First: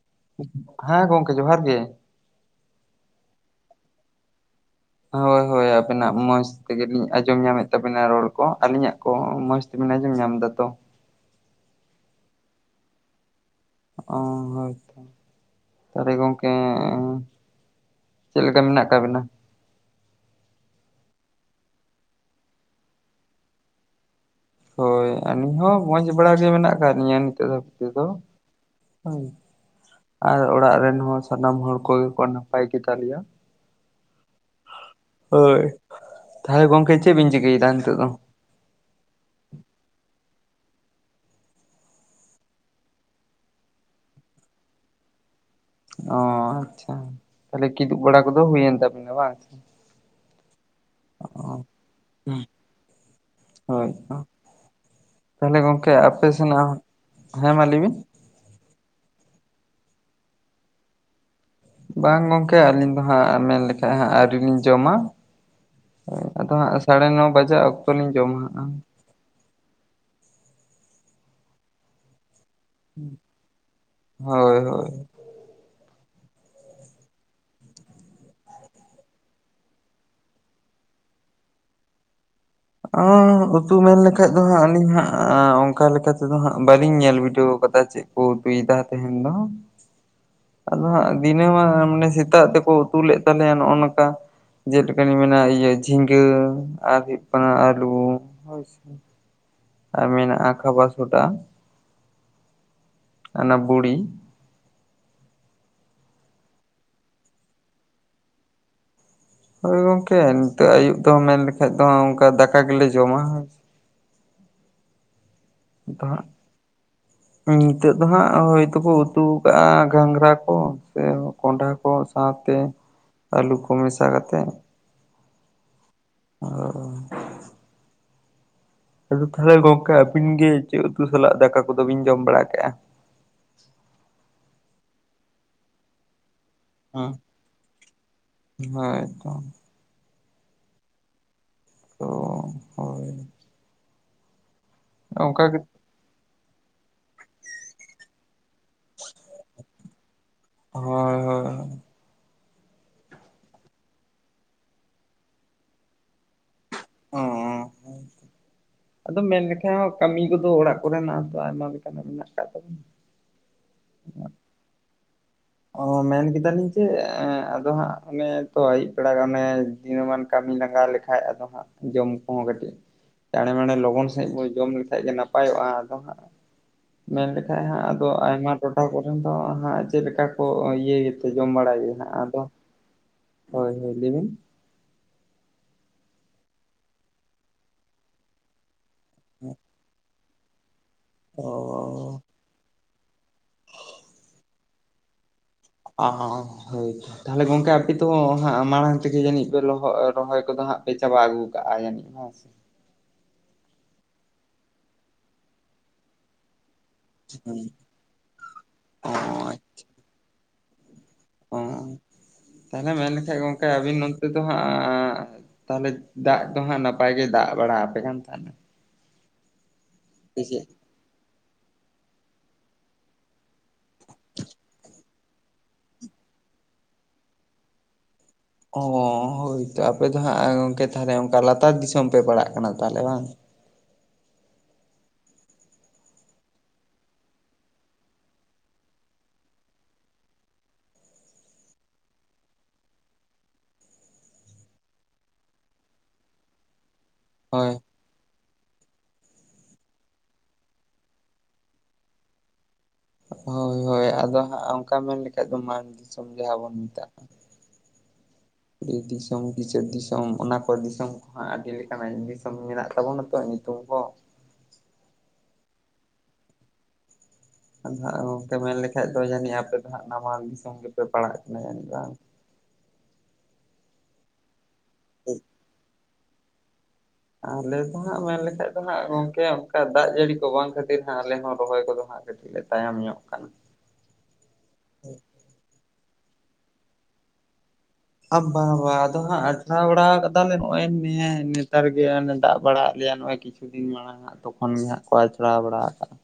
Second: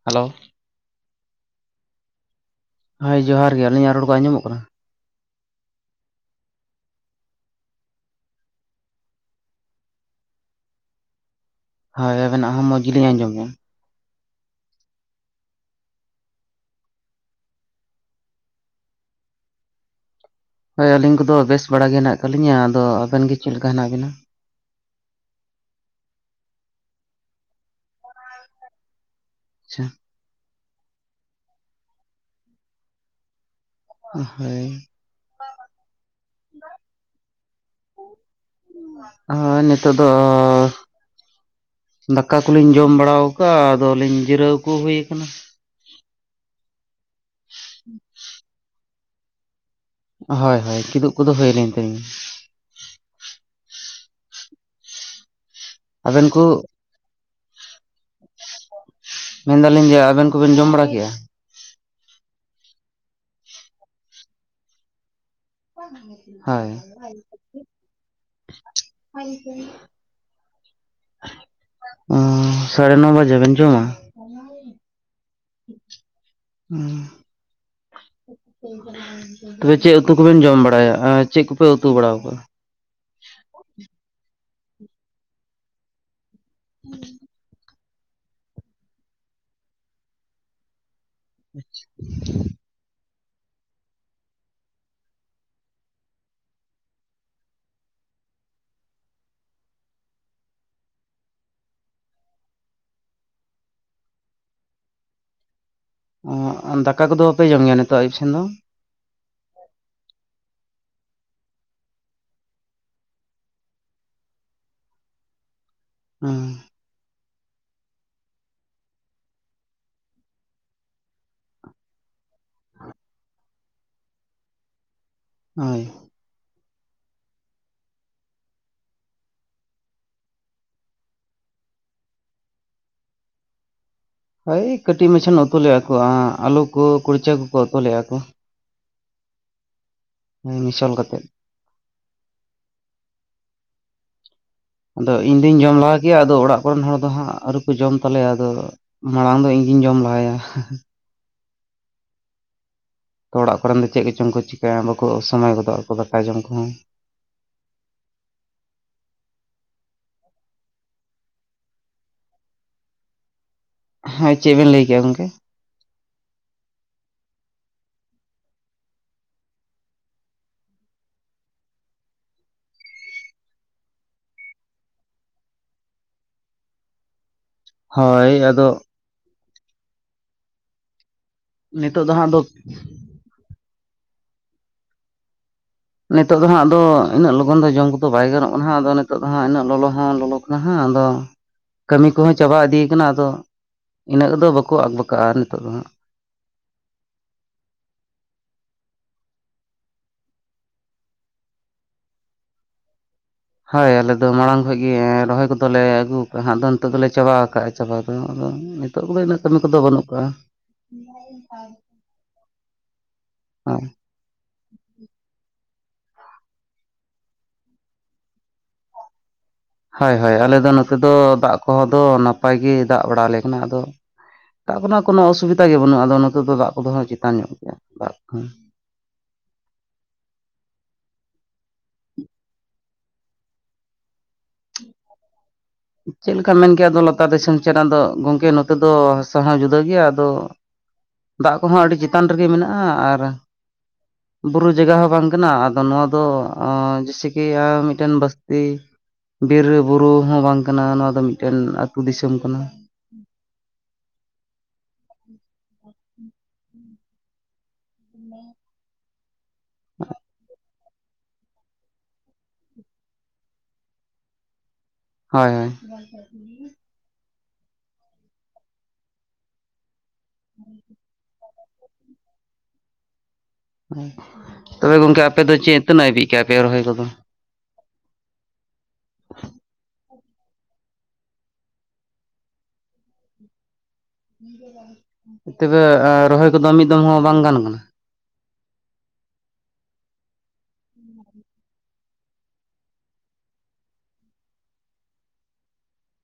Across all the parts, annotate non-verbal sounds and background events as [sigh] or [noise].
Hello ᱦᱮᱸ ᱜᱚᱢᱠᱮ ᱡᱚᱦᱟᱨ ᱜᱮ, ᱦᱳᱭ ᱡᱚᱦᱟᱨᱜ ᱜᱮ ᱟᱹᱞᱤᱧᱟᱜ ᱨᱚᱲ ᱠᱚ ᱟᱸᱡᱚᱢᱚᱜ ᱠᱟᱱᱟ? ᱦᱳᱭ ᱦᱳᱭ ᱟᱵᱤᱱᱟᱜ ᱢᱚᱸᱡᱽ ᱛᱮᱜᱮᱞᱤᱧ ᱟᱸᱡᱚᱢ ᱧᱟᱢᱮᱫ ᱛᱟᱵᱮᱱᱟ ᱨᱚᱲ ᱠᱚ ᱟᱹᱞᱤᱧᱟᱜ ᱠᱚ ᱢᱚᱸᱡᱽ ᱵᱮᱱ ᱟᱸᱡᱚᱢ ᱧᱟᱢ ᱫᱟ ᱛᱚ? ᱦᱳᱭ ᱟᱵᱮᱱᱟᱜ ᱦᱚᱸ ᱢᱚᱸᱡᱽ ᱜᱮᱞᱤᱧ ᱟᱸᱡᱚᱢᱮᱜᱼᱟ᱾ ᱚ ᱦᱳᱭᱛᱚ, ᱛᱟᱦᱚᱞᱮ ᱜᱚᱝᱠᱮ ᱪᱮᱫ ᱞᱮᱠᱟ ᱢᱮᱱᱟᱜ ᱟᱠᱟᱫ ᱵᱮᱱᱟ? ᱦᱳᱭ ᱟᱹᱞᱤᱧ ᱠᱚᱫᱚ ᱵᱮᱥ ᱵᱟᱲᱟ ᱜᱮ ᱦᱮᱱᱟᱜ ᱟᱠᱟᱜ ᱞᱤᱧᱟ ᱟᱫᱚ ᱟᱵᱮᱱ ᱜᱮ ᱪᱮᱜ ᱞᱮᱠᱟ ᱦᱮᱱᱟᱜ ᱵᱮᱱᱟ? ᱦᱳᱭ ᱟᱹᱞᱤ ᱦᱚᱸ ᱢᱚᱡᱽ ᱵᱟᱲᱟ ᱜᱮ ᱢᱮᱱᱟᱜ ᱟᱠᱟᱫ ᱞᱤᱧᱟᱹ ᱱᱤᱛᱚᱜ ᱫᱷᱟᱹᱵᱤᱡ ᱛᱮᱫᱚ ᱦᱳᱭ, ᱟᱪᱪᱷᱟ, ᱟᱨ ᱚᱲᱟᱜ ᱨᱮᱱ ᱦᱚᱸ ᱥᱟᱱᱟᱢ ᱦᱚᱲ ᱠᱚᱜᱮ ᱠᱚ ᱱᱟᱯᱟᱭ ᱜᱮᱛᱟᱞ ᱞᱮᱭᱟ᱾ ᱦᱳᱭ, ᱦᱳᱭ, ᱛᱟᱦᱚᱞᱮ ᱜᱚᱝᱠᱮ ᱪᱮᱫ ᱵᱤᱱ ᱪᱤᱠᱟᱹᱭᱮᱫᱟ ᱱᱤᱛᱚᱜ ᱫᱚ? ᱦᱳᱭ ᱱᱤᱛᱚᱜ ᱫᱚ ᱫᱟᱠᱟ ᱠᱚᱞᱤᱧ ᱡᱚᱢ ᱵᱟᱲᱟ ᱟᱠᱟᱜᱼᱟ ᱟᱫᱚᱞᱤᱧ ᱡᱤᱨᱟᱹᱣ ᱠᱚ ᱦᱩᱭᱩ ᱟᱠᱟᱱᱟ᱾ ᱚ ᱟᱪᱪᱷᱟ ᱛᱟᱦᱞᱮ ᱠᱤᱫᱩᱵ ᱵᱟᱲᱟ ᱠᱚᱫᱚ ᱦᱩᱭᱮᱱ ᱛᱟᱵᱤᱱᱟ ᱵᱟᱝ? ᱦᱳᱭ ᱦᱳᱭ ᱠᱤᱫᱩᱵ ᱠᱚᱫᱚ ᱚ ᱦᱩᱭ ᱮᱱ ᱛᱟᱹᱞᱤᱧᱟ᱾ ᱦᱳᱭ ᱛᱚ, ᱛᱟᱦᱚᱞᱮ ᱜᱚᱢᱠᱮ ᱟᱵᱮᱱ ᱟᱯᱮ ᱠᱚ ᱥᱮᱱᱟᱜ, ᱦᱮᱸ ᱢᱟ ᱞᱟᱹᱭ ᱵᱤᱱ, ᱢᱮᱱᱫᱟᱞᱤᱧ ᱡᱮ ᱟᱵᱮᱱ ᱠᱚᱵᱮᱱ ᱡᱚᱢ ᱵᱟᱲᱟ ᱠᱮᱜᱼᱟ? ᱵᱟᱝ ᱜᱚᱝᱠᱮ ᱟᱹᱞᱤᱧ ᱫᱚ ᱦᱟᱸᱜ ᱢᱮᱱ ᱞᱮᱠᱷᱟᱡ ᱦᱟᱸᱜ ᱟᱹᱣᱨᱤ ᱞᱤᱧ ᱡᱚᱢᱟ᱾ ᱟᱫᱚ ᱦᱳᱭ ᱦᱟᱸᱜ ᱥᱟᱲᱮ ᱱᱚ ᱵᱟᱡᱟᱜ ᱚᱠᱛᱚ ᱞᱤᱧ ᱡᱚᱢᱟ ᱦᱟᱜ᱾ ᱚᱸᱻ ᱥᱟᱲᱮ ᱱᱚ ᱵᱟᱡᱮ ᱵᱮᱱ ᱡᱚᱢᱟ ᱾ ᱦᱳᱭ ᱦᱳᱭ ᱦᱮᱸ ᱛᱚᱵᱮ ᱪᱮᱫ ᱩᱛᱩ ᱠᱚᱵᱮᱱ ᱡᱚᱢ ᱵᱟᱲᱟᱭᱟ ᱟ ᱪᱮᱫ ᱠᱚᱯᱮ ᱩᱛᱩ ᱵᱟᱲᱟᱣ ᱠᱟ-ᱟ? ᱚ ᱩᱛᱩ ᱢᱮᱱ ᱞᱮᱠᱷᱟᱡ ᱫᱚ ᱦᱟᱸᱜ ᱟᱹᱞᱤᱧ ᱦᱟᱸᱜ ᱚᱱᱠᱟ ᱞᱮᱠᱟᱛᱮ ᱛᱮᱫ ᱫᱚ ᱦᱟᱸᱜ ᱵᱟᱹᱞᱤᱧ ᱧᱮᱞ ᱵᱤᱰᱷᱟᱹᱣ ᱟᱠᱟᱫᱟ ᱪᱮᱫ ᱠᱚ ᱩᱛᱩᱭᱮᱫᱟ ᱛᱟᱦᱮᱱ ᱫᱚ ᱾ ᱟᱫᱚ ᱦᱟᱸᱜ ᱫᱤᱱᱟᱹᱢᱟ ᱢᱟᱱᱮ ᱥᱮᱛᱟᱜ ᱛᱮᱠᱚ ᱩᱛᱩ ᱞᱮᱫ ᱛᱟᱞᱮᱭᱟ ᱱᱚᱜᱼᱚ ᱱᱚᱝᱠᱟ ᱡᱮᱞᱮᱠᱟᱱᱤᱧ ᱢᱮᱱᱟ ᱤᱭᱟᱹ ᱡᱷᱤᱸᱜᱟᱹ ᱟᱨ ᱦᱩᱭᱩᱜ ᱠᱟᱱᱟ ᱟᱹᱞᱩ ᱦᱳᱭᱥᱮ᱾ ᱟᱨ ᱢᱮᱱᱟ-ᱟ ᱠᱷᱟᱵᱟᱨ ᱥᱚᱰᱟ ᱚᱱᱟ ᱵᱩᱲᱤ ᱫᱟᱠᱟ ᱠᱚᱫᱚ ᱵᱟᱯᱮ ᱡᱚᱢ ᱜᱮᱭᱟ ᱱᱤᱛᱚᱜ ᱟᱹᱭᱩᱵ ᱥᱮᱱ ᱫᱚ? ᱦᱚᱳᱭ ᱜᱚᱝᱠᱮ ᱱᱤᱛᱚᱜ ᱟᱹᱭᱩᱵ ᱫᱚ ᱢᱮᱱ ᱞᱮᱠᱷᱟᱡ ᱫᱚ ᱚᱱᱠᱟ ᱫᱟᱠᱟ ᱜᱮᱞᱮ ᱡᱚᱢᱟ ᱦᱳ ᱾ ᱫᱟ ᱦᱟᱜ ᱱᱤᱛᱚᱜ ᱫᱚ ᱦᱟᱸᱜ ᱦᱚᱳᱭᱛᱠᱚ ᱩᱛᱩ ᱟᱠᱟᱜᱼᱟ ᱜᱷᱟᱸᱜᱽᱨᱟ ᱠᱚ ᱥᱮ ᱠᱚᱸᱰᱷᱟ ᱠᱚ ᱾ ᱥᱟᱶᱛᱮ ᱟᱹᱞᱩ ᱠᱚ ᱢᱮᱥᱟ ᱠᱟᱛᱮ ᱾ ᱦᱳᱭ ᱚ ᱟᱫᱚ ᱛᱟᱦᱚᱞᱮ ᱜᱚᱝᱠᱮ ᱟᱹᱵᱤᱱ ᱜᱮ ᱪᱮᱫ ᱩᱛᱩ ᱥᱟᱞᱟᱜ ᱫᱟᱠᱟ ᱠᱚᱫᱚ ᱵᱤᱱ ᱡᱚᱢ ᱵᱟᱲᱟ ᱠᱟᱜᱼᱟ? ᱦᱳᱭ ᱠᱟᱹᱴᱤᱡ ᱢᱟᱪᱷᱟᱹᱱ ᱩᱛᱩᱮᱫᱼᱟ ᱠᱚ ᱟᱞᱩ ᱠᱚ ᱠᱩᱲᱪᱟᱹ ᱠᱚᱠᱚ ᱩᱛᱩᱚᱞᱮᱫᱼᱟ ᱠᱚ᱾ ᱦᱳᱭ ᱛᱚ ᱢᱤᱥᱚᱞ ᱠᱟᱛᱮᱫ ᱛ ᱦᱳᱭ ᱟᱫᱚ ᱤᱧ ᱚᱱᱠᱟ ᱫᱧ ᱜᱮ ᱡᱚᱢ ᱞᱟᱦᱟ ᱠᱮᱭᱟ ᱟᱫᱚ ᱚᱲᱟᱜ ᱨᱮᱱ ᱦᱚᱲ ᱫᱚ ᱦᱟᱸᱜ ᱟᱹᱨᱩ ᱠᱚ ᱡᱚᱢ ᱛᱟᱞᱮᱭᱟ ᱟᱫᱚ ᱢᱟᱲᱟᱝ ᱫᱚ ᱤᱧᱜᱤᱧ ᱡᱚᱢ ᱞᱟᱦᱟᱭᱟ᱾ ᱦᱚᱭ ᱦᱚᱭ ᱛᱚ ᱚᱲᱟᱜ ᱠᱚᱨᱮ ᱫᱚ ᱪᱮᱫ ᱠᱚᱪᱚᱝ ᱠᱚ ᱪᱤᱠᱟᱹᱭᱟ ᱵᱟᱠᱚ ᱥᱚᱢᱚᱭ ᱜᱚᱫᱚᱜ ᱟᱠᱚ ᱫᱟᱠᱟ ᱡᱚᱢ ᱠᱚᱦᱚᱸ ᱚ ᱟᱫᱚ ᱢᱮᱱ ᱞᱮᱠᱷᱟ ᱦᱚᱸ ᱠᱟᱹᱢᱤ ᱠᱚᱫᱚ ᱚᱲᱟᱜ ᱠᱚᱨᱮᱱᱟᱜᱚ ᱟᱭᱢᱟ ᱞᱮᱠᱟᱱᱟᱜ ᱢᱮᱱᱟᱜ ᱟᱠᱟᱫ ᱛᱟᱵᱚᱱᱟ ᱦᱮᱸ ᱪᱮᱫ ᱵᱮᱱ ᱞᱟᱹᱭᱠᱼᱟ ᱜᱚᱝᱠᱮ? ᱚ ᱢᱮᱱ ᱠᱮᱫᱟᱞᱤᱧ ᱡᱮ ᱟᱫᱚ ᱦᱟᱸᱜ ᱚᱱᱮ ᱛᱚ ᱟᱹᱭᱩᱵ ᱵᱮᱲᱟ ᱚᱱᱮ ᱫᱤᱤᱱᱢᱟᱱ ᱠᱟᱹᱢᱤ ᱞᱟᱝᱜᱟ ᱞᱮᱠᱟᱟᱱ ᱠᱷᱟᱭ ᱟᱫᱚ ᱦᱟᱸᱜ ᱡᱚᱢ ᱠᱚᱦᱚᱸ ᱠᱟᱹᱴᱤᱡ ᱪᱟᱬᱮ ᱢᱬᱮ ᱞᱚᱜᱚᱱ ᱥᱟᱺᱦᱤᱡ ᱵᱚᱱ ᱡᱚᱢ ᱞᱮᱠᱷᱟᱡ ᱜᱮ ᱱᱟᱯᱟᱭᱚᱜᱼᱟ ᱟᱫᱚ ᱦᱟᱸᱜ ᱢᱮᱱᱞᱠᱷᱟᱡ ᱦᱟᱸᱜ ᱟᱫᱚ ᱦᱳᱭ ᱟᱭᱢᱟ ᱟᱫᱚ ᱴᱚᱴᱷᱟ ᱠᱚᱨᱮᱱ ᱫᱚ ᱦᱟᱸᱜ ᱪᱮᱫᱠᱟ ᱠᱚ ᱤᱭᱟᱹᱭ ᱡᱚᱢ ᱵᱟᱲᱟᱭ ᱜᱮ ᱱᱤᱛᱚᱜ ᱱᱟᱦᱜ ᱫᱚ ᱦᱟᱸᱜ ᱟᱫᱚ ᱦᱳᱭ ᱦᱳᱭ ᱞᱟᱹᱭ ᱵᱤᱱ ᱱᱤᱛᱚᱜ ᱫᱚ ᱦᱟᱸᱜ ᱟᱫᱚ ᱩᱱᱟᱹᱜ ᱞᱚᱜᱚᱱ ᱫᱚ ᱡᱚᱢ ᱠᱚᱫᱚ ᱵᱟᱭ ᱜᱟᱱᱚᱜ ᱠᱟᱱᱟ ᱟᱫᱚ ᱱᱤᱛᱚᱜ ᱫᱚ ᱦᱟᱸᱜ ᱤᱱᱟᱹᱜ ᱞᱚᱞᱚ ᱦᱚᱸ ᱞᱚᱞᱚ ᱦᱟᱸ ᱟᱫᱚ ᱚ ᱠᱟᱹᱢᱤ ᱠᱚᱦᱚᱸ ᱪᱟᱵᱟ ᱤᱫᱤᱭ ᱠᱟᱱᱟ ᱟᱫᱚ ᱤᱱᱟᱹᱜ ᱫᱚ ᱵᱟᱠᱚ ᱟᱠᱵᱟᱠᱟᱜᱼᱟ ᱱᱤᱛᱚᱜ ᱫᱚ ᱦᱟᱸᱜ᱾ [unintelligible] ᱛᱟᱦᱚᱞᱮ ᱜᱚᱝᱠᱮ ᱟᱯᱮ ᱫᱚ ᱦᱟᱸᱜ ᱢᱟᱲᱟᱝ ᱛᱮᱜᱮ ᱡᱟᱹᱱᱤᱡ ᱯᱮ ᱞᱚᱦᱚᱜ ᱨᱚᱦᱚᱭ ᱠᱚᱫᱚ ᱦᱟᱸᱜ ᱯᱮ ᱪᱟᱵᱟ ᱟᱹᱜᱩ ᱠᱟᱜ-ᱟ ᱡᱟᱹᱱᱤᱡ? ᱦᱮᱸ ᱦᱟᱹᱭ ᱟᱞᱮ ᱫᱚ ᱢᱟᱲᱟᱝ ᱠᱷᱚᱡ ᱜᱮ ᱨᱚᱦᱚᱭ ᱠᱚᱫᱚ ᱞᱮ ᱟᱹᱜᱩ ᱠᱟᱜ-ᱟ ᱦᱟᱸᱜ ᱫᱚ ᱱᱤᱛᱚᱜ ᱫᱚᱞᱮ ᱪᱟᱵᱟ ᱦᱩᱸ ᱟᱠᱟᱜ-ᱟ ᱪᱟᱵᱟ ᱾ ᱟ ᱟᱫᱚ ᱱᱤᱛᱚᱜ ᱠᱚᱜᱤ ᱤᱱᱟᱹᱜ ᱠᱟᱹᱢᱤ ᱠᱚᱫᱚ ᱵᱟᱹᱱᱩᱜ ᱟᱠᱟᱜ-ᱟ ᱾ [unintelligible] ᱚ ᱟᱨ ᱚ ᱛᱟᱦᱚᱞᱮ ᱢᱮᱱᱠᱷᱟᱡ ᱜᱚᱝᱠᱮ ᱟᱵᱤᱱ ᱱᱚᱱᱛᱮ ᱫᱚ ᱟᱸᱜ ᱛᱟᱦᱚᱞᱮ ᱫᱟᱜ ᱠᱚ ᱦᱟᱸᱜ ᱱᱟᱯᱟᱭ ᱜᱮ ᱫᱟᱜ ᱵᱟᱲᱟ ᱟᱯᱮ ᱠᱟᱱ ᱛᱟᱦᱮᱱᱟ? ᱦᱚᱭ ᱦᱚᱭ ᱥᱮ ᱟᱞᱮ ᱪᱮᱫ? ᱫᱚ ᱱᱚᱛᱮ ᱫᱚ ᱫᱟᱜ ᱠᱚᱦᱚᱸ ᱫᱚ ᱱᱟᱯᱟᱭ ᱜᱮ ᱫᱟᱜ ᱵᱟᱲᱟ ᱟᱞᱮ ᱠᱟᱱᱟ ᱟᱫᱚ ᱫᱟᱜ ᱠᱚᱨᱮᱱᱟᱜ ᱠᱳᱱᱳ ᱚᱥᱩᱵᱤᱫᱟ ᱜᱮ ᱵᱟᱹᱱᱩᱜᱼᱟ ᱟᱫᱚ ᱱᱚᱛᱮ ᱫᱚ ᱫᱟᱜ ᱠᱚᱫᱚ ᱪᱮᱛᱟᱱ ᱧᱚᱜ ᱜᱮᱭᱟ ᱫᱟᱜ ᱠᱚ ᱚ ᱦᱳᱭ ᱛᱚ ᱟᱯᱮ ᱫᱚ ᱦᱟᱸᱜ ᱜᱚᱝᱠᱮ ᱛᱟᱦᱚᱞᱮ ᱚᱱᱠᱟ ᱞᱟᱛᱟᱨ ᱫᱤᱥᱚᱢ ᱯᱮ ᱯᱟᱲᱟᱜ ᱠᱟᱱᱟ ᱛᱟᱦᱚᱞᱮ ᱵᱟᱝ ᱪᱮᱫ ᱞᱮᱠᱟᱢ ᱢᱮᱱ ᱠᱮᱭᱟ ᱫᱚ ᱞᱟᱛᱟᱨ ᱫᱤᱥᱚᱢ ᱪᱮᱫ ᱟᱫᱚ ᱜᱚᱝᱠᱮ ᱱᱚᱛᱮ ᱫᱚ ᱦᱟᱥᱟ ᱦᱚᱸ ᱡᱩᱫᱟᱹ ᱜᱮᱭᱟ ᱟᱫᱚ ᱫᱟᱜ ᱠᱚᱦᱚᱸ ᱟᱹᱰᱤ ᱪᱮᱛᱟᱱ ᱨᱮᱜᱮ ᱢᱮᱱᱟᱜ-ᱟ ᱟᱨ ᱵᱩᱨᱩ ᱡᱟᱜᱟ ᱦᱚᱸ ᱵᱟᱝ ᱠᱟᱱᱟ ᱟᱫᱚ ᱱᱚᱣᱟ ᱫᱚ ᱟᱸ ᱡᱟᱭᱥᱤ ᱤᱭᱟ ᱦᱳᱭ ᱢᱤᱫᱴᱮᱱ ᱵᱟᱹᱥᱛᱤ ᱵᱤᱨ ᱵᱩᱨᱩ ᱦᱚᱸ ᱵᱟᱝ ᱠᱟᱱᱟ ᱱᱚᱣᱟ ᱫᱚ ᱢᱤᱫᱴᱮᱱ ᱟᱹᱛᱩ ᱫᱤᱥᱚᱢ ᱠᱟᱱᱟ ᱦᱚᱭ ᱦᱚᱜ ᱦᱳᱭ ᱟᱫᱚ ᱦᱟᱸᱜ ᱚᱱᱠᱟ ᱢᱮᱱ ᱞᱮᱠᱷᱟᱡ ᱫᱚ ᱢᱟᱱ ᱫᱤᱥᱚᱢ ᱡᱟᱦᱟᱸ ᱵᱚᱱ ᱢᱮᱛᱟᱜ-ᱟ ᱫᱤᱥᱚᱢ ᱜᱤ ᱪᱮᱫ ᱫᱤᱥᱚᱢ ᱚᱱᱟ ᱯᱟᱹ ᱫᱤᱥᱚᱢ ᱠᱚ ᱦᱟᱸᱜ ᱟᱹᱰᱤ ᱞᱮᱠᱟᱱᱟᱜ ᱫᱤᱥᱚᱢ ᱢᱮᱱᱟᱜ ᱛᱟᱵᱚᱱᱟ ᱛᱚ ᱧᱩᱛᱩᱢ ᱦᱚ ᱦᱚᱭ ᱦᱚᱭ ᱟᱫᱚ ᱦᱟᱜ ᱜᱚᱝᱠᱮ ᱢᱮᱱ ᱞᱮᱠᱷᱟᱡ ᱫᱚ ᱡᱟᱹᱱᱤᱡ ᱟᱯᱮ ᱫᱚ ᱦᱟᱜ ᱱᱟᱢᱟᱞ ᱫᱤᱥᱚᱢ ᱜᱮᱯᱮ ᱯᱟᱲᱟᱜ ᱠᱟᱱᱟ ᱡᱟᱹᱱᱤᱡ ᱵᱟᱝ? ᱛᱚᱵᱮ ᱜᱚᱝᱠᱮ ᱟᱯᱮ ᱫᱚ ᱪᱮᱫ ᱛᱤᱱᱟᱹᱜ ᱦᱟ. ᱵᱤᱡ ᱠᱟᱜ-ᱟ ᱯᱮ ᱨᱚᱦᱚᱭ ᱠᱚᱫᱚ ᱟᱞᱮ ᱫᱚ ᱦᱟᱸᱜ ᱢᱮᱱ ᱞᱮᱠᱷᱟᱡ ᱫᱚ ᱦᱟᱸᱜ ᱜᱚᱝᱠᱮ ᱚᱱᱠᱟ ᱫᱟᱜ ᱡᱟᱹᱲᱤ ᱠᱚ ᱵᱟᱝ ᱠᱷᱟᱹᱛᱤᱨ ᱦᱟᱸᱜ ᱟᱞᱮ ᱦᱚᱸ ᱨᱚᱦᱚᱭ ᱠᱚᱫᱚ ᱦᱟᱸᱜ ᱠᱟᱹᱴᱤᱡ ᱞᱮ ᱛᱟᱭᱚᱢ ᱧᱚᱜ ᱠᱟᱱᱟ ᱛᱚᱵᱮ ᱨᱚᱦᱚᱭ ᱠᱚᱫᱚ ᱢᱤᱫ ᱫᱚᱢ ᱦᱚᱸ ᱵᱟᱝ ᱜᱟᱱ ᱠᱟᱱᱟ ᱟᱵᱟᱵᱟ ᱟᱫᱚ ᱦᱟᱸᱜ ᱟᱪᱲᱟ ᱵᱟᱲᱟ ᱠᱟᱫᱟᱞᱮ ᱱᱚᱜ-ᱚᱭ ᱱᱮ ᱱᱮᱛᱟᱨ ᱜᱮ ᱦᱟᱱᱮ ᱫᱟᱜ ᱵᱟᱲᱟ ᱟᱫ ᱞᱮᱭᱟ ᱱᱚᱜ-ᱚᱭ ᱠᱤ ᱠᱤᱪᱷᱩ ᱫᱤᱱ ᱢᱟᱲᱟᱝ ᱦᱟᱸᱜ ᱛᱚᱠᱷᱚᱱ ᱜᱮ ᱦᱟᱸᱜ ᱠᱚ ᱟᱪᱲᱟ ᱵᱟᱲᱟ ᱟᱠᱟᱜ-ᱟ᱾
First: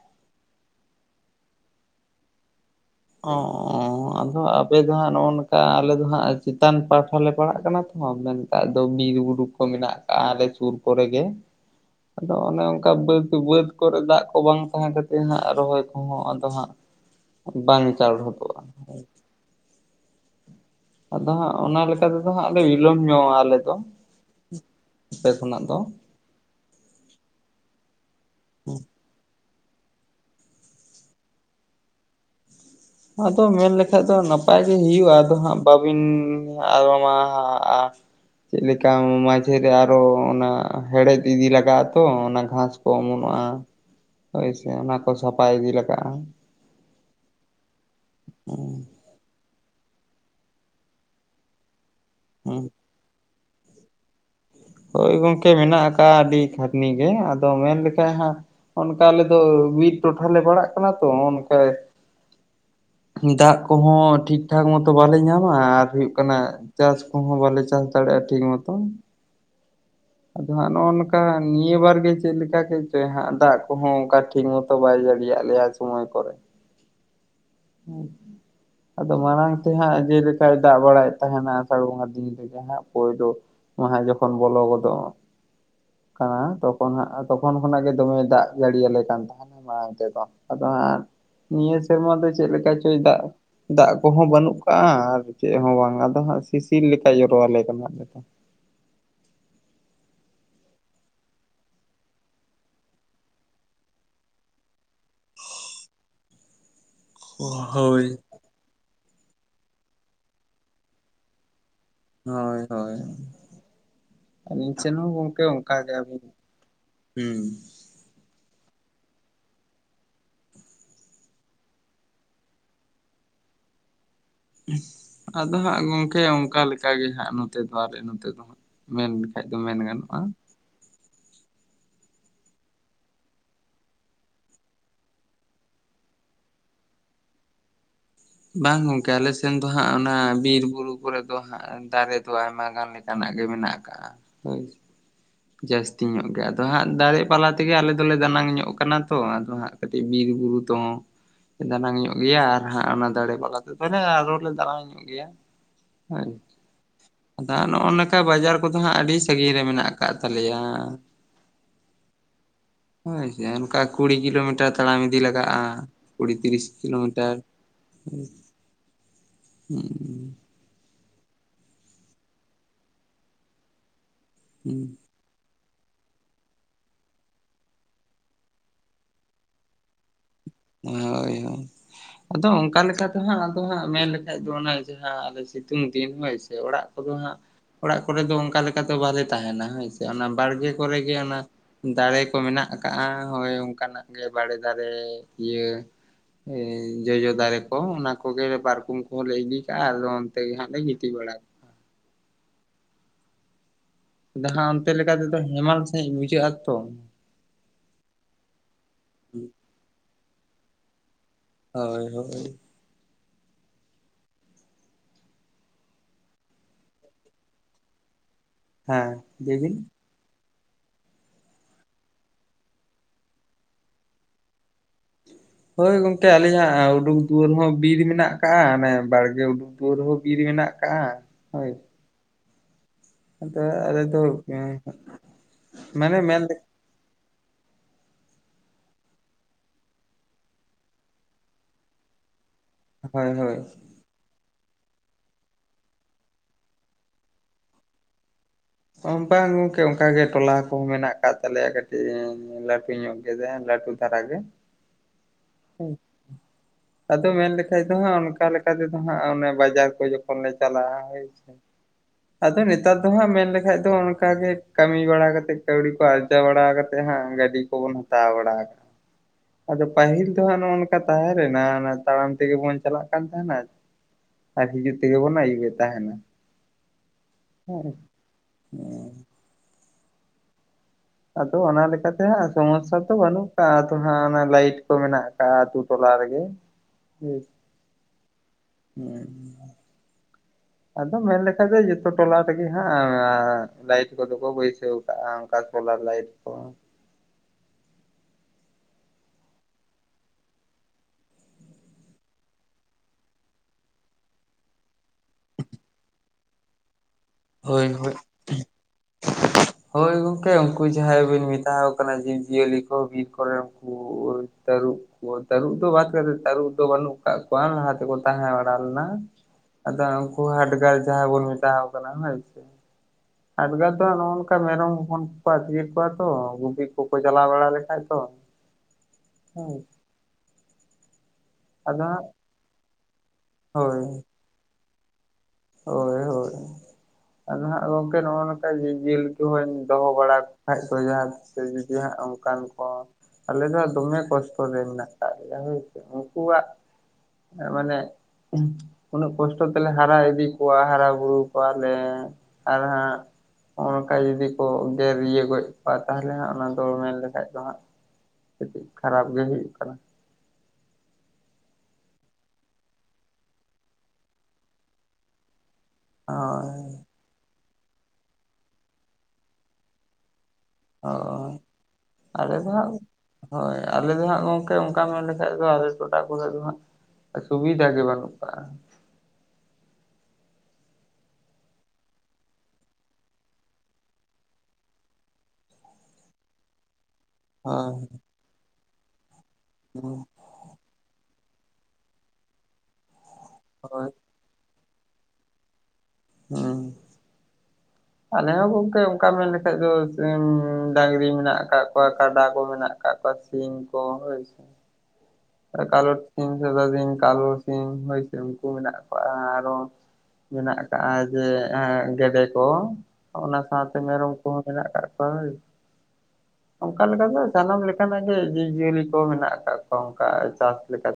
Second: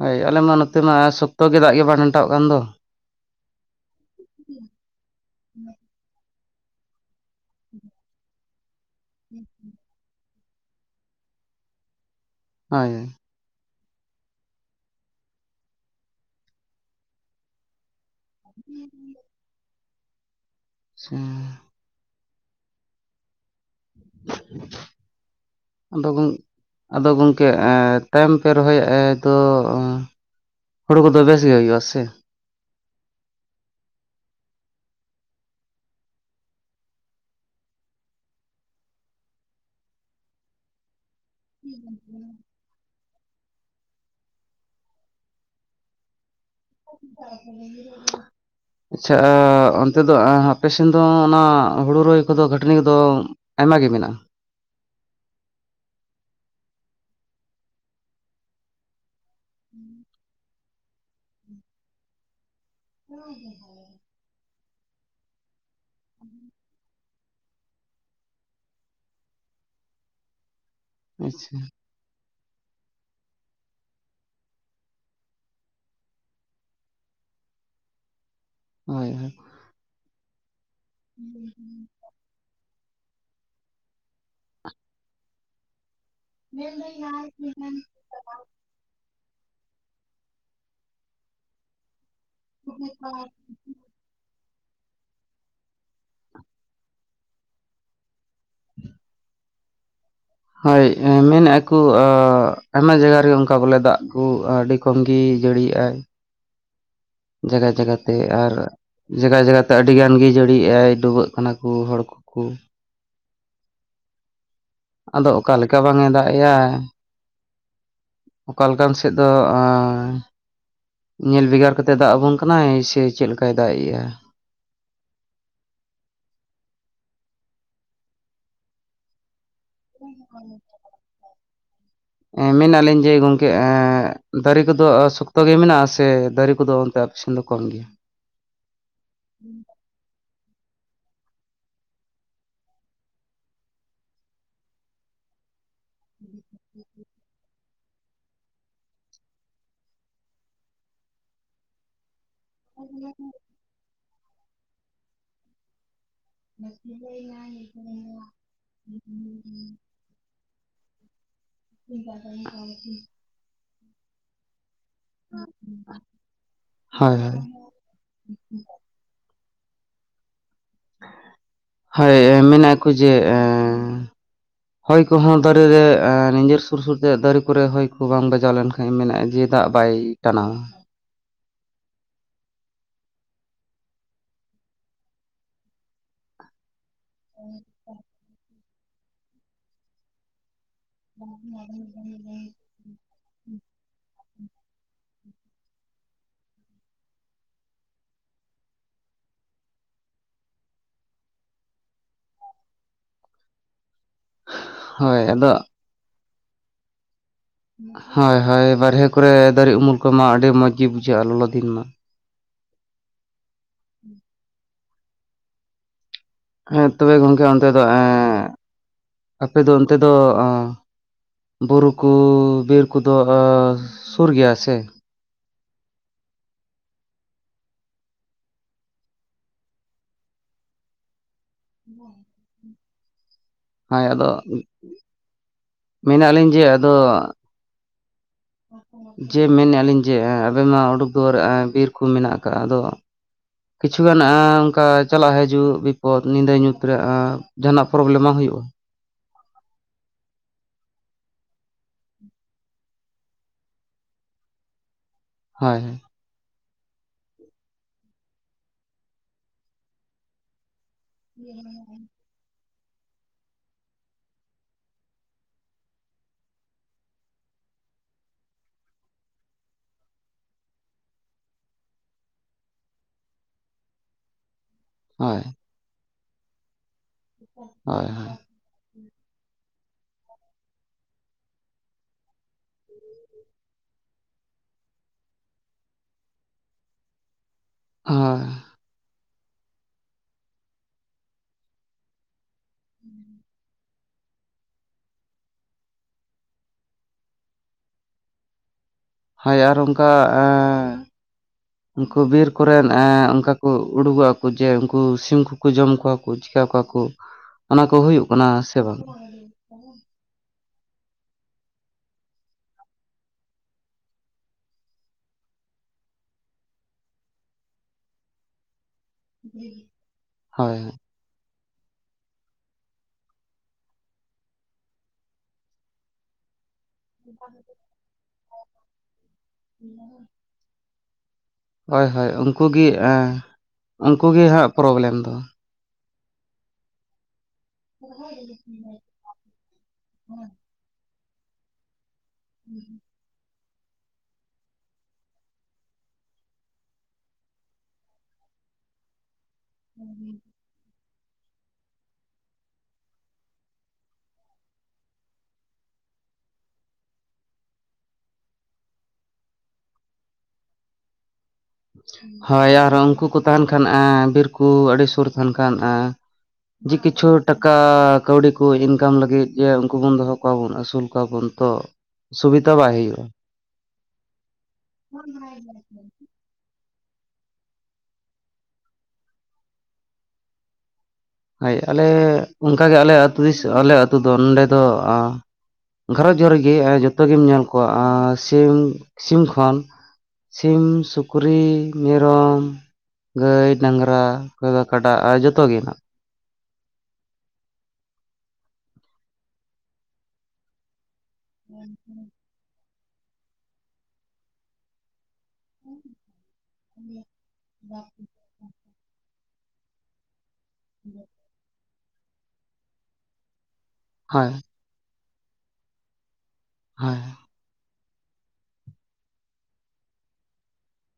ᱦᱳᱭ ᱟᱞᱮ ᱢᱟ ᱱᱚᱛᱮ ᱢᱟ ᱥᱚᱠᱛᱚ ᱜᱮ ᱫᱟᱜ ᱜᱮ ᱵᱟᱝ ᱟᱱᱴᱟᱣᱚᱜ ᱠᱟᱱ ᱫᱚ ᱚ ᱟᱫᱚ ᱟᱯᱮ ᱫᱚ ᱦᱟᱸᱜ ᱱᱚᱜ-ᱚ ᱱᱚᱝᱠᱟ ᱟᱞᱮ ᱫᱚ ᱦᱟᱸᱜ ᱪᱮᱛᱟᱱ ᱯᱟᱦᱴᱟ ᱞᱮ ᱯᱟᱲᱟᱜ ᱠᱟᱱᱟ ᱛᱚ ᱢᱮᱱ ᱠᱟᱜ ᱫᱚ ᱵᱤᱨ ᱵᱩᱨᱩ ᱠᱚ ᱢᱮᱱᱟᱜ ᱠᱟᱜ-ᱟ ᱟᱞᱮ ᱥᱩᱨ ᱠᱚᱨᱮ ᱜᱮ ᱟᱫᱚ ᱚᱱᱮ ᱚᱱᱠᱟ ᱦᱳᱭ ᱵᱟᱹᱫᱽ ᱵᱟᱹᱫᱽ ᱠᱚᱨᱮ ᱫᱟᱜ ᱠᱚ ᱵᱟᱝ ᱛᱟᱦᱮᱸ ᱠᱟᱛᱮ ᱦᱟᱸᱜ ᱨᱚᱦᱚᱭ ᱠᱚᱦᱚᱸ ᱟᱫᱚ ᱦᱟᱸᱜ ᱵᱟᱝ ᱪᱟᱲ ᱦᱚᱫᱚᱜᱼᱟ᱾ [unintelligible] ᱟᱪᱪᱷᱟ ᱟᱫᱚ ᱦᱟᱸᱜ ᱚᱱᱟ ᱞᱮᱠᱟ ᱛᱮᱫᱚ ᱦᱟᱸᱜ ᱞᱮ ᱵᱤᱞᱚᱢ ᱧᱚᱜ-ᱟ ᱟᱞᱮ ᱫᱚ [unintelligible] ᱟᱯᱮ ᱠᱷᱚᱱᱟᱜ ᱫᱚ ᱟᱫᱚ ᱜᱚᱝ ᱟᱫᱚ ᱜᱚᱝᱠᱮ ᱮᱸ ᱛᱟᱭᱚᱢ ᱯᱮ ᱨᱚᱦᱚᱭ ᱮᱜ ᱫᱚ ᱦᱩᱲᱩ ᱠᱚᱫᱚ ᱵᱮᱥ ᱜᱮ ᱦᱩᱭᱩᱜ-ᱟ ᱥᱮ ᱟᱫᱚ ᱢᱮᱱ ᱞᱮᱠᱷᱟᱡ ᱫᱚ ᱱᱟᱯᱟᱭ ᱜᱮ ᱦᱩᱭᱩᱜ-ᱟ ᱟᱫᱚ ᱦᱟᱸᱜ ᱵᱟᱹᱵᱤᱱ ᱟᱫᱚ ᱢᱟᱦᱟᱸᱜ ᱪᱮᱫ ᱞᱮᱠᱟᱢ ᱢᱟᱡᱷᱮ ᱨᱮ ᱟᱨᱚ ᱚᱱᱟ ᱦᱮᱲᱦᱮᱫ ᱤᱫᱤ ᱞᱟᱜᱟᱜ-ᱟ ᱛᱚ ᱚᱱᱟ ᱜᱷᱟᱥ ᱠᱚ ᱚᱢᱚᱱᱚᱜ-ᱟ ᱦᱳᱭ ᱥᱮ ᱚᱱᱟ ᱠᱚ ᱥᱟᱯᱷᱟ ᱤᱫᱤ ᱞᱟᱜᱟᱜ-ᱟ ᱦᱩᱸ ᱟᱪᱪᱷᱟ ᱟ ᱚᱱ ᱛᱮᱫᱚ ᱟᱸ ᱟᱯᱮ ᱥᱮᱱ ᱫᱚ ᱚᱱᱟ ᱦᱩᱲᱩ ᱨᱚᱦᱚᱭ ᱠᱚᱫᱚ ᱠᱷᱟᱹᱴᱱᱤ ᱠᱚᱫᱚ ᱟᱭᱢᱟ ᱜᱮ ᱢᱮᱱᱟᱜ-ᱟ ᱦᱳᱭ ᱜᱚᱝᱠᱮ ᱢᱮᱱᱟᱜ ᱟᱠᱟᱜ-ᱟ ᱟᱹᱰᱤ ᱠᱷᱟᱴᱱᱤ ᱜᱮ ᱟᱫᱚ ᱢᱮᱱ ᱞᱮᱠᱷᱟᱡ ᱦᱟᱸᱜ ᱚᱱᱠᱟ ᱟᱞᱮ ᱫᱚ ᱢᱤᱫ ᱴᱚᱴᱷᱟ ᱞᱮ ᱯᱟᱲᱟᱜ ᱠᱟᱱᱟ ᱛᱚ ᱚᱱᱠᱟ ᱫᱟᱜ ᱠᱚᱦᱚᱸ ᱴᱷᱤᱠ ᱴᱷᱟᱠ ᱢᱚᱛᱚ ᱵᱟᱞᱮ ᱧᱟᱢᱟ ᱟᱨ ᱦᱩᱭᱩᱜ ᱠᱟᱱᱟ ᱪᱟᱥ ᱠᱚᱦᱚᱸ ᱵᱟᱞᱮ ᱪᱟᱥ ᱫᱟᱲᱮᱭᱟᱜ-ᱟ ᱴᱷᱤᱠ ᱢᱚᱛᱚ ᱟᱫᱚ ᱦᱟᱸᱜ ᱱᱚᱜ-ᱚ ᱱᱚᱠᱟ ᱟᱪᱪᱷᱟ ᱱᱤᱭᱟᱹ ᱵᱟᱨ ᱜᱮ ᱪᱮᱫ ᱞᱮᱠᱟ ᱠᱮᱫ ᱪᱚᱭ ᱦᱟᱸᱜ ᱫᱟᱜ ᱠᱚᱦᱚᱸ ᱚᱱᱠᱟ ᱴᱷᱤᱠ ᱢᱚᱛᱚ ᱵᱟᱭ ᱡᱟᱹᱲᱤᱭᱟᱜ ᱞᱮᱭᱟ ᱥᱚᱢᱚᱭ ᱠᱚᱨᱮ [unintelligible] ᱦᱳᱭ ᱟᱫᱚ ᱦᱳᱭ ᱢᱟᱲᱟᱝ ᱛᱮ ᱦᱟᱸᱜ ᱡᱮᱞᱮᱠᱟᱭ ᱫᱟᱜ ᱵᱟᱲᱟᱭᱮᱫ ᱛᱟᱦᱮᱱᱟ ᱟᱥᱟᱲ ᱵᱚᱸᱜᱟ ᱫᱤᱱ ᱨᱮᱜᱮ ᱦᱟᱸᱜ ᱯᱳᱭᱞᱳ ᱚᱸᱦᱟᱜ ᱡᱚᱠᱷᱚᱱ ᱵᱚᱞᱚ ᱜᱚᱫᱚᱜ ᱠᱟᱱᱟ ᱛᱚᱠᱷᱚᱱ ᱦᱟᱸᱜ ᱛᱚᱠᱷᱚᱱ ᱠᱷᱚᱱᱟᱜ ᱜᱮ ᱫᱚᱢᱮ ᱫᱟᱜ ᱾ ᱫᱟᱜ ᱡᱟᱹᱲᱤᱭᱟᱞᱮ ᱠᱟᱱ ᱛᱟᱦᱮᱱᱟ ᱢᱟᱲᱟᱝ ᱛᱮᱫᱚ ᱟᱫᱚ ᱦᱟᱸᱜ ᱱᱤᱭᱟᱹ ᱥᱮᱨᱢᱟ ᱫᱚ ᱪᱮᱫ ᱞᱮᱠᱟ ᱪᱚᱭᱮ ᱫᱟᱜ ᱫᱟᱜ ᱠᱚᱦᱚᱸ ᱵᱟᱹᱱᱩᱜ ᱠᱟᱜᱼᱟ ᱟᱨ ᱪᱮᱫ ᱦᱚᱸ ᱵᱟᱝ ᱟᱫᱚ ᱦᱟᱸᱜ ᱥᱤᱥᱤᱨ ᱞᱮᱠᱟᱭ ᱡᱚᱨᱚᱣᱟᱞᱮ ᱠᱟᱱᱟ ᱟᱞᱮ ᱫᱚ ᱾ [inaudible] ᱦᱳᱭ ᱢᱮᱱᱮᱫᱼᱟ ᱠᱚ ᱟᱭᱢᱟ ᱡᱟᱭᱜᱟ ᱨᱮᱜᱮ ᱚᱱᱠᱟ ᱵᱚᱞᱮ ᱫᱟᱜ ᱠᱚ ᱟᱹᱰᱤ ᱠᱚᱢ ᱜᱤᱭ ᱡᱟᱹᱲᱤᱭᱮᱜᱼᱟᱭ ᱾ [inaudible] ᱡᱟᱭᱜᱟ ᱦᱳᱭ ᱡᱟᱭᱜᱟᱛᱮ ᱟᱨ ᱡᱟᱭᱜᱟ ᱡᱟᱭᱜᱟᱛᱮ ᱟᱹᱰᱤᱜᱟᱱ ᱜᱮ ᱡᱟᱹᱲᱤᱭᱮᱜ ᱟᱭ ᱰᱩᱵᱟᱹᱜ ᱠᱟᱱᱟ ᱠᱚ ᱦᱚᱲ ᱠᱚ ᱾ ᱦᱳᱭ ᱦᱳᱭ ᱤᱧ ᱴᱷᱮᱱ ᱦᱚᱸ ᱟᱫᱚ ᱜᱚᱝᱠᱮ ᱚᱠᱟ ᱚᱱᱠᱟ ᱞᱮᱠᱟ ᱜᱮ ᱵᱟᱝ ᱮ ᱟᱹᱵᱤᱱ ᱫᱟᱜ [unintelligible] ᱦᱮᱸ ᱚᱠᱟᱱ ᱚᱠᱟᱱ ᱥᱮᱫ ᱫᱚ ᱟ ᱧᱮᱞ ᱵᱷᱮᱜᱟᱨ ᱠᱟᱛᱮ ᱫᱟᱜ ᱟᱵᱚᱱ ᱠᱟᱱᱟᱭ ᱥᱮ ᱪᱮᱫ ᱞᱮᱠᱟᱭ ᱫᱟᱜ ᱮᱜᱼᱟ ᱾ ᱟᱫᱚ ᱦᱟᱸᱜ ᱜᱚᱝᱠᱮ ᱚᱱᱠᱟ ᱞᱮᱠᱟ ᱜᱮ ᱦᱟᱸᱜ ᱱᱚᱛᱮ ᱫᱚ ᱟᱞᱮ ᱱᱚᱛᱮ ᱫᱚ ᱦᱟᱸᱜ ᱢᱮᱱ ᱵᱟᱠᱷᱟᱡ ᱫᱚ ᱢᱮᱱ ᱜᱟᱱᱚᱜᱼᱟ ᱾ ᱢᱮᱱᱮᱜᱼᱟᱞᱤᱧ ᱡᱮ ᱜᱚᱝᱠᱮ ᱫᱟᱨᱮ ᱠᱚᱫᱚ ᱥᱚᱠᱛᱚ ᱜᱮ ᱢᱮᱱᱟᱜᱼᱟ᱾ ᱥᱮ ᱫᱟᱨᱮ ᱠᱚᱫᱚ ᱚᱱᱛᱮ ᱥᱮᱱ ᱫᱚ ᱠᱚᱢ ᱜᱮᱭᱟ᱾ ᱵᱟᱝ ᱜᱚᱝᱠᱮ ᱟᱞᱮ ᱥᱮᱱ ᱫᱚ ᱦᱟᱸᱜ ᱚᱱᱟ ᱵᱤᱨ ᱵᱩᱨᱩ ᱠᱚᱨᱮ ᱫᱚ ᱦᱟᱸᱜ ᱫᱟᱨᱮ ᱫᱚ ᱟᱭᱢᱟ ᱜᱟᱱ ᱞᱮᱠᱟᱱᱟᱜ ᱜᱮ ᱢᱮᱱᱟᱜ ᱟᱠᱟᱫ ᱾ ᱦᱳᱭ ᱡᱟᱹᱥᱛᱤ ᱧᱚᱜ ᱜᱮ ᱟᱫᱚ ᱦᱟᱸᱜ ᱫᱟᱨᱮ ᱯᱟᱞᱟᱛ [unintelligible] ᱛᱮᱜᱮ ᱟᱞᱮ ᱫᱚᱞᱮ ᱫᱟᱱᱟᱝ ᱧᱚᱜ ᱠᱟᱱᱟ ᱛᱚ ᱟᱫᱚ ᱦᱟᱸᱜ ᱠᱟᱹᱴᱤᱡ ᱵᱤᱨ ᱵᱩᱨᱩ ᱛᱮᱦᱚᱸ, ᱫᱟᱱᱟᱝ ᱧᱚᱜ ᱜᱮᱭᱟ ᱟᱨ ᱦᱟᱸᱜ ᱚᱱᱟ ᱫᱟᱨᱮ ᱯᱟᱞᱟᱛᱮ ᱛᱚ ᱟᱨᱦᱚᱸ ᱞᱮ ᱫᱟᱱᱟᱝ ᱧᱚᱜ ᱜᱮᱭᱟ ᱾ ᱦᱳᱭ ᱟᱫᱚ ᱱᱚᱜᱼᱚ ᱱᱚᱝᱠᱟ ᱵᱟᱡᱟᱨ ᱠᱚᱫᱚ ᱦᱟᱸᱜ ᱟᱹᱰᱤ ᱥᱟᱺᱜᱤᱧ ᱨᱮ ᱢᱮᱱᱟᱜ ᱟᱠᱟᱫ ᱾ ᱠᱟᱜ [unintelligible] ᱛᱟᱞᱮᱭᱟ ᱠ [unintelligible] ᱦᱳᱭᱥ ᱚᱱᱠᱟ ᱠᱩᱲᱤ ᱠᱤᱞᱳᱢᱤᱴᱟᱨ ᱛᱟᱲᱟᱢ ᱤᱫᱤ ᱞᱟᱜᱟᱜᱼᱟ, ᱠᱩᱲᱤ ᱛᱤᱨᱤᱥ ᱦᱳᱭ ᱠᱤᱞᱳᱢᱤᱴᱟᱨ ᱦᱩᱸ ᱦᱩᱸ ᱦᱳᱭ ᱢᱮᱱ ᱟᱠᱚ ᱡᱮ ᱚᱻ ᱦᱩᱸ ᱦᱳᱭ ᱠᱚᱦᱚᱸ ᱫᱟᱨᱮ ᱨᱮ ᱱᱤᱡᱮᱨ ᱥᱩᱨ ᱥᱩᱨᱛᱮ ᱫᱟᱨᱮ ᱠᱚᱨᱮ ᱦᱚᱭ ᱠᱚ ᱵᱟᱝ ᱵᱟᱡᱟᱣ ᱞᱮᱱᱠᱷᱟᱡ ᱢᱮᱱᱮᱫᱼᱟ ᱡᱮ ᱫᱟᱜ ᱵᱟᱭ ᱴᱟᱲᱟᱣᱟ ᱦᱳᱭ ᱦᱳᱭ ᱟᱫᱚ ᱚᱱᱠᱟ ᱞᱮᱠᱟᱛᱮ ᱦᱟᱸᱜ ᱟᱫᱚ ᱦᱟᱸᱜ ᱢᱮᱱ ᱞᱮᱠᱷᱟᱡ ᱫᱚ ᱚᱱᱟ ᱡᱟᱦᱟᱸ ᱟᱞᱮ ᱥᱤᱛᱩᱝ ᱫᱤᱱ ᱦᱳᱭ ᱥᱮ ᱚᱲᱟᱜ ᱟᱫᱚ ᱦᱟᱸᱜ ᱚᱲᱟᱜ ᱠᱚᱨᱮ ᱫᱚ ᱚᱱᱠᱟ ᱞᱮᱠᱟᱛᱮ ᱵᱟᱞᱮ ᱛᱟᱦᱮᱱᱟ ᱦᱳᱭ ᱥᱮ ᱚᱱᱟ ᱵᱟᱲᱜᱮ ᱠᱚᱨᱮ ᱜᱮ ᱚᱱᱟ ᱫᱟᱨᱮ ᱠᱚ ᱢᱮᱱᱟᱜ ᱟᱠᱟᱟᱜᱼᱟ ᱦᱳᱭ ᱚᱱᱠᱟᱱᱟᱜ ᱜᱮ ᱵᱟᱲᱮ ᱫᱟᱨᱮ ᱤᱭᱟᱹ ᱡᱚᱡᱚ ᱫᱟᱨᱮ ᱠᱚ ᱚᱱᱟ ᱠᱚᱜᱮ ᱯᱟᱨᱠᱚᱢ ᱠᱚᱦᱚᱸ ᱞᱮ ᱤᱫᱤ ᱠᱟᱜᱼᱟ ᱟᱫᱚ ᱚᱱᱛᱮ ᱜᱮ ᱦᱟᱸᱜ ᱞᱮ ᱜᱤᱛᱤᱡ ᱵᱟᱲᱟ ᱠᱟᱜᱼᱟ ᱾ ᱡᱟᱦᱟᱸ ᱚᱱᱛᱮ ᱞᱮᱠᱟ ᱦᱳᱭ ᱛᱮᱫᱚ ᱟᱫᱚ ᱦᱮᱢᱟᱞ ᱥᱟᱺᱦᱤᱡ ᱵᱩᱡᱷᱟᱹᱜᱼᱟ ᱛᱚ ᱾ ᱦᱳᱭ ᱦᱳᱭ ᱵᱟᱨᱦᱮ ᱠᱚᱨᱮ ᱫᱟᱨᱮ ᱩᱢᱩᱞ ᱠᱚᱢᱟ ᱟᱹᱰᱤ ᱢᱚᱡᱽ ᱜᱮ ᱵᱩᱡᱷᱟᱹᱜᱼᱟ ᱞᱚ [unintelligible] ᱦᱳᱭ ᱦᱳᱭ ᱦᱮᱸ ᱦᱮᱸ ᱛᱚᱵᱮ ᱜᱚᱝᱠᱮ ᱚᱱᱛᱮ ᱫᱚ ᱮ ᱦᱮᱸ ᱞᱟᱹᱭ ᱟᱯᱮ ᱫᱚ ᱵᱤᱱ ᱚᱱᱛᱮ ᱫᱚ ᱵᱩᱨᱩ ᱠᱚ ᱵᱤᱨ ᱠᱚᱫᱚ ᱥᱩᱨ ᱜᱮᱭᱟ ᱥᱮ ᱦᱳᱭ ᱜᱚᱝᱠᱮ ᱟᱹᱞᱤᱧᱟᱜ ᱩᱰᱩᱠ ᱫᱩᱣᱟᱹᱨ ᱦᱚᱸ ᱵᱤᱨ ᱢᱮᱱᱟᱜ ᱠᱟᱫ-ᱟ ᱚᱱᱮ ᱵᱟᱲᱜᱮ ᱩᱰᱩᱠ ᱵᱩᱨᱩ ᱵᱤᱨ ᱢᱮᱱᱟᱜ ᱟᱠᱟᱜᱼᱟ ᱦᱳᱭ ᱵ [unintelligible] ᱟᱫᱚ ᱟᱞᱮ ᱦᱳᱭ ᱫᱚ ᱟᱫᱚ ᱢᱟᱱᱮ ᱢᱮᱱᱟᱜ ᱢᱮᱱ ᱞᱤᱧ ᱡᱮ ᱟᱫᱚ ᱡᱮ ᱢᱮᱱᱮᱜᱼᱟ ᱞᱤᱧ ᱡᱮ ᱟᱸᱵᱮ ᱢᱟ ᱩᱰᱩᱠ ᱫᱩᱣᱟᱹᱨ ᱵᱤᱨ ᱠᱚ ᱢᱮᱱᱟᱜ ᱟᱠᱟᱫ ᱟᱫᱚ ᱦᱳᱭ ᱦᱳᱭ ᱠᱤᱪᱷᱩ ᱜᱟᱱ ᱚᱱᱠᱟ ᱪᱟᱞᱟᱜ ᱦᱤᱡᱩᱜ ᱵᱤᱯᱚᱫ ᱧᱤᱫᱟᱹ ᱧᱩᱛ ᱨᱮ ᱡᱟᱦᱟᱱᱟᱜ ᱯᱨᱚᱵᱞᱮᱢ ᱵᱟᱝ ᱦᱩᱭᱩᱜᱼᱟ? ᱵᱟᱝ ᱜᱚᱝᱠᱮ ᱚᱱᱠᱟ ᱜᱮ ᱴᱚᱞᱟ ᱠᱚᱦᱚᱸ ᱢᱮᱱᱟᱜ ᱟᱠᱟᱫ ᱛᱟᱞᱮᱭᱟ ᱠᱟᱹᱴᱤᱡ ᱞᱟᱹᱴᱩ ᱧᱚᱜ ᱜᱮᱫᱟ ᱞᱟᱹᱴᱩ ᱫᱷᱟᱨᱟ ᱜᱮ ᱾ ᱦᱳᱭ ᱦᱮᱸ ᱦᱳᱭ᱾ ᱟᱫᱚ ᱢᱮᱱᱞᱮᱠᱷᱟᱡ ᱫᱚ ᱦᱟᱸᱜ ᱚᱱᱠᱟ ᱞᱮᱠᱟᱛᱮᱫᱚ ᱦᱟᱸᱜ ᱚᱱᱮ ᱵᱟᱡᱟᱨ ᱠᱚ ᱡᱚᱠᱷᱚᱱ ᱞᱮ ᱪᱟᱞᱟᱜᱼᱟ᱾ ᱦᱳᱭ [inaudible] ᱟᱫᱚ ᱱᱮᱛᱟᱨ ᱫᱚ ᱦᱟᱸᱜ ᱢᱮᱱᱞᱠᱷᱟᱡ ᱫᱚ ᱚᱱᱠᱟᱜ ᱜᱮ ᱠᱟᱹᱢᱤ ᱵᱟᱲᱟ ᱠᱟᱛᱮᱫ ᱠᱟᱹᱣᱰᱤ ᱠᱚ ᱟᱨᱡᱟᱣ ᱵᱟᱲᱟ ᱠᱟᱛᱮᱫ ᱦᱟᱸᱜ ᱜᱟᱹᱰᱤ ᱠᱚᱵᱚᱱ ᱦᱟᱛᱟᱣ ᱵᱟᱲᱟ ᱠᱟᱜᱼᱟ᱾ ᱟᱫᱚ ᱯᱟᱹᱦᱤᱞ ᱫᱚ ᱦᱜ ᱱᱚᱜᱼᱚ ᱱᱚᱝᱠᱟ ᱛᱟᱦᱮᱸ ᱨᱮ ᱱᱟᱱᱟ ᱛᱟᱲᱟᱢ ᱛᱮᱜᱮ ᱵᱚᱱ ᱪᱟᱞᱟᱜ ᱠᱟᱱ ᱛᱟᱦᱮᱱᱟ᱾ ᱟᱨ ᱦᱤᱡᱩᱜ ᱛᱮᱜᱮ ᱵᱚᱱ ᱦᱳᱭ ᱟᱹᱭᱩᱵᱮᱛ ᱛᱟᱦᱮᱱᱟ ᱦᱮᱸ᱾ ᱦᱳᱭ ᱦᱳᱭ ᱟᱫᱚ ᱚᱱᱟ ᱞᱮᱠᱟᱛᱮ ᱦᱟᱸᱜ ᱥᱚᱢᱚᱥᱥᱟ ᱫᱚ ᱵᱟᱹᱱᱩᱜ ᱠᱟᱫᱟ᱾ ᱟᱫᱚ ᱦᱟᱸᱜ ᱚᱱᱟ ᱞᱟᱭᱤᱴ ᱠᱚ ᱢᱮᱱᱟᱜ ᱦᱮᱸ ᱟᱛᱩ ᱴᱚᱞᱟ ᱨᱮᱜᱮ ᱦᱮᱸ ᱦᱳᱭ᱾ [inaudible] ᱟᱫᱚ ᱢᱮᱱᱞᱠᱷᱟᱡ ᱫᱚ ᱡᱚᱛᱚ ᱴᱚᱞᱟ ᱨᱮᱜᱮ ᱦᱟᱸᱜ ᱞᱟᱭᱤ ᱟᱠᱚ ᱫᱚ ᱵᱚᱹᱭᱥᱟᱹᱣ ᱠᱟᱜ ᱚᱱᱠᱟ ᱥᱚᱞᱟᱨ ᱞᱟᱭᱤᱴ ᱠᱚ᱾ ᱦᱳᱭ ᱟᱨ ᱚᱱᱠᱟ ᱮᱸᱻ ᱩᱱᱠᱩ ᱵᱤᱨ ᱠᱚᱨᱮᱱ ᱮᱸᱻ ᱚᱱᱠᱟ ᱠᱚ ᱩᱰᱩᱠᱚᱜᱼᱟ ᱠᱚ ᱠᱩ ᱡᱮ ᱩᱱᱠᱩ ᱥᱤᱢ ᱠᱚᱠᱚ ᱡᱚᱢ ᱠᱚᱣᱟ ᱠᱚ ᱪᱤᱠᱟ ᱠᱚᱣᱟ ᱠᱚ ᱚᱱᱟ ᱦᱳᱭ ᱠᱚ ᱦᱳᱭ ᱦᱩᱭᱩᱜ ᱠᱟᱱᱟ ᱥᱮ ᱵᱟᱝ? ᱦᱳᱭ ᱜᱚᱝᱠᱮ ᱩᱱᱠᱩ ᱡᱟᱦᱟᱸᱭ ᱵᱤᱱ ᱢᱮᱛᱟ ᱠᱚ ᱠᱟᱱᱟ ᱡᱤᱵᱽᱡᱤᱭᱟᱹᱞᱤ ᱠᱚ ᱵᱤᱨ ᱠᱚᱨᱮ ᱩᱱᱠᱩ ᱛᱟᱹᱨᱩᱵ ᱚ ᱛᱟᱹᱨᱩᱵ ᱫᱚ ᱵᱟᱫ ᱠᱟᱛᱮ ᱛᱟᱹᱨᱩᱵ ᱫᱚ ᱵᱟᱹᱱᱩᱜ ᱠᱟᱜ ᱠᱚᱣᱟ ᱞᱟᱦᱟ ᱛᱮᱠᱚ ᱛᱟᱦᱮᱸ ᱵᱟᱲᱟ ᱞᱮᱱᱟ᱾ ᱟᱫᱚ ᱩᱱᱠᱩ ᱦᱳᱭ ᱦᱟᱴᱜᱟᱨ ᱡᱟᱦᱟᱸ ᱵᱚᱱ ᱢᱮᱛᱟᱟᱣ ᱠᱟᱱᱟ ᱦᱳᱭ ᱥᱮ᱾ ᱦᱟᱴᱜᱟᱨ ᱫᱚ ᱱᱚᱜᱼ ᱱᱚᱝᱠᱟ ᱢᱮᱨᱚᱢ ᱦᱚᱯᱚᱱ ᱠᱚᱠᱚ ᱟᱹᱛᱠᱤᱨ ᱠᱚᱣᱟ ᱛᱚ, ᱜᱩᱯᱤ ᱠᱚᱠᱚ ᱪᱟᱞᱟᱣ ᱵᱟᱲᱟ ᱞᱮᱠᱷᱟᱡ ᱛᱚ ᱦᱮᱸ᱾ [inaudible] [inaudible] ᱟᱫᱚ ᱦᱳᱭ ᱦᱟᱸᱜ ᱦᱳᱭ ᱩᱱᱠᱩᱜ ᱜᱤ ᱮᱸ ᱦᱳᱭ ᱩᱱᱠ ᱜᱮ ᱦᱟᱸᱜ ᱯᱨᱚᱵᱞᱮᱢ ᱫᱚ᱾ ᱦᱳᱭ ᱦᱳᱭ ᱟᱫᱚ ᱱᱟᱦᱟᱜ ᱜᱚᱝᱠᱮ ᱱᱚᱜᱼᱚ ᱱᱚᱝᱠᱟ ᱡᱤᱵᱽ ᱡᱤᱭᱟᱹ ᱠᱚᱦᱚᱧ ᱫᱚᱦᱚ ᱵᱟᱲᱟ [unintelligible] ᱠᱷᱟᱡ ᱠᱚ ᱡᱟᱸᱦᱟᱡ ᱥᱮ ᱡᱩᱫᱤ ᱦᱟᱸᱜ ᱚᱱᱠᱟᱱ ᱠᱚ, ᱟᱞᱮ ᱫᱚ ᱱᱟᱸᱜ ᱫᱚᱢᱮ ᱠᱚᱥᱴᱚ ᱞᱮ ᱢᱮᱱᱟᱜ ᱠᱟᱜ ᱞᱮᱭᱟ ᱦᱳᱭ ᱥᱮ ᱩᱱᱠᱩᱣᱟᱜ [unintelligible] ᱢᱟᱱᱮ ᱩᱱᱟᱹᱜ ᱠᱚᱥᱴᱚ ᱛᱮᱞᱮ ᱦᱟᱨᱟ ᱤᱫᱤ ᱠᱚᱣᱟ ᱦᱟᱨᱟ ᱵᱩᱨᱩ ᱠᱚᱣᱟ ᱞᱮ ᱟᱨ ᱦᱟᱸᱜ ᱱᱚᱜ ᱱᱚᱝᱠᱟ ᱡᱩᱫᱤ ᱠᱚ ᱜᱮᱨ ᱤᱭᱟᱹ ᱜᱚᱡ ᱠᱚᱣᱟ ᱛᱟᱦᱚᱞᱮ ᱦᱟᱸᱜ ᱚᱱᱟ ᱫᱚ ᱢᱮᱱ ᱞᱮᱠᱷᱟᱡ ᱫᱚ ᱦᱟᱸᱜ ᱠᱟᱹᱴᱤᱡ ᱠᱷᱟᱨᱟᱯ ᱜᱮ ᱦᱩᱭᱩᱜ ᱠᱟᱱᱟᱠ᱾ ᱦᱳᱭ ᱟᱨᱚᱸ ᱩᱱᱠᱩ ᱠᱚ ᱛᱟᱦᱮᱱ ᱠᱷᱟᱱ ᱵᱤᱨᱠᱩ ᱟᱹᱰᱤ ᱥᱩᱨ ᱛᱟᱸᱦᱮᱱ ᱠᱷᱟᱱ ᱡᱮ ᱠᱤᱪᱷᱩ ᱴᱟᱠᱟ ᱠᱟᱹᱣᱰᱤ ᱠᱚ ᱤᱱᱠᱟᱢ ᱞᱟᱹᱜᱤᱫ ᱡᱮ ᱩᱱᱠᱩ ᱵᱚᱱ ᱫᱚᱦᱚ ᱠᱚᱣᱟᱵᱚᱱ ᱟᱹᱥᱩᱞ ᱟᱹᱥᱩᱞ ᱠᱚ ᱦᱳᱭ ᱦᱳᱭ ᱵᱚᱱᱛᱚ ᱟᱞᱮ ᱫᱚ ᱥᱩᱵᱤᱫᱟ ᱵᱟᱭ ᱦᱟᱸᱜ ᱦᱩᱭᱩᱜᱼᱟ᱾ ᱦᱳᱭ ᱟᱞᱮ ᱫᱚ ᱦᱟᱸᱜ ᱜᱚᱢᱠᱮ ᱚᱱᱠᱟ ᱢᱮᱱ ᱞᱮᱠᱷᱟᱡ ᱫᱚ ᱟᱞᱮ ᱜᱚᱰᱟ ᱠᱚᱨᱮ ᱫᱚ ᱦᱟᱸᱜ ᱥᱩᱵᱤᱫᱟ ᱜᱮ ᱵᱟᱹᱱᱩᱜ ᱠᱟᱜᱼᱟ᱾ ᱦᱳᱭ ᱟᱞᱮ ᱚᱱᱠᱟᱜᱮ ᱟᱞᱮ ᱫᱤᱥ ᱟᱞᱮ ᱟᱹᱛᱩ ᱫᱚ ᱱᱚᱸᱰᱮ ᱫᱚ ᱜᱷᱟᱨᱚᱸᱧᱡᱽ ᱡᱳᱨ ᱨᱮᱜᱮ ᱟᱨ ᱡᱚᱛᱚ ᱜᱮᱢ ᱧᱮᱞ ᱦᱳᱭ ᱠᱚᱣᱟ ᱥᱤᱢ, ᱥᱤᱢ ᱠᱷᱚᱱ [unintelligible] ᱥᱤᱢ ᱥᱩᱠᱨᱤ ᱢᱮᱨᱚᱢ ᱜᱟᱹᱭ ᱦᱳᱭ ᱰᱟᱝᱨᱟ ᱚᱠᱚᱭ ᱫᱚ ᱠᱟᱴᱟᱜ ᱟᱨ ᱡᱚᱛᱚᱜ ᱜᱮ ᱦᱮᱱᱟᱜ [unintelligible] ᱟᱞᱮ ᱦᱚᱸ ᱜᱚᱝᱠᱮ ᱚᱱᱠᱟ ᱢᱮᱱᱞᱠᱷᱟᱡ ᱫᱚ ᱥᱤᱢ ᱰᱟᱝᱨᱤ ᱢᱮᱱᱟᱜ ᱟᱠᱟᱫ ᱠᱚᱣᱟ ᱠᱟᱰᱟ ᱠᱚ ᱢᱮᱱᱟᱜ ᱠᱟᱫ ᱠᱚᱣᱟ ᱥᱤᱢ ᱠᱚ ᱦᱳᱭᱥᱮ ᱠᱞᱳ ᱥᱤᱱ ᱥᱫᱟ ᱫᱤᱱ ᱠᱟᱞᱳ ᱥᱤᱢ ᱦᱳᱭ ᱥᱮ ᱩᱱᱠᱩ ᱢᱮᱱᱟᱜ ᱟᱨᱚ ᱢᱮᱱᱟᱜ ᱠᱟᱜᱼᱟ ᱡᱮ ᱮᱸ ᱜᱮᱰᱮ ᱠᱚ ᱚᱱᱟ ᱥᱟᱶᱛᱮ ᱢᱮᱨᱚᱢ ᱦᱳᱭ ᱠᱚᱦᱚᱸ ᱢᱮᱱᱟᱜ ᱠᱟᱜ ᱠᱚᱣᱟ ᱾ ᱚᱱᱠᱟ ᱦᱳᱭ ᱞᱮᱠᱟ ᱫᱚ ᱥᱟᱱᱟᱢ ᱞᱮᱠᱟᱱᱟᱜ ᱜᱮ ᱡᱤᱵᱽᱼᱡᱤᱭᱟᱹᱞᱤ ᱠᱚ ᱢᱮᱱᱟᱜ ᱟᱠᱟᱫ ᱠᱚᱣᱟ ᱚᱱᱠᱟ ᱪᱟᱥ ᱞᱮᱠᱟᱛᱮ᱾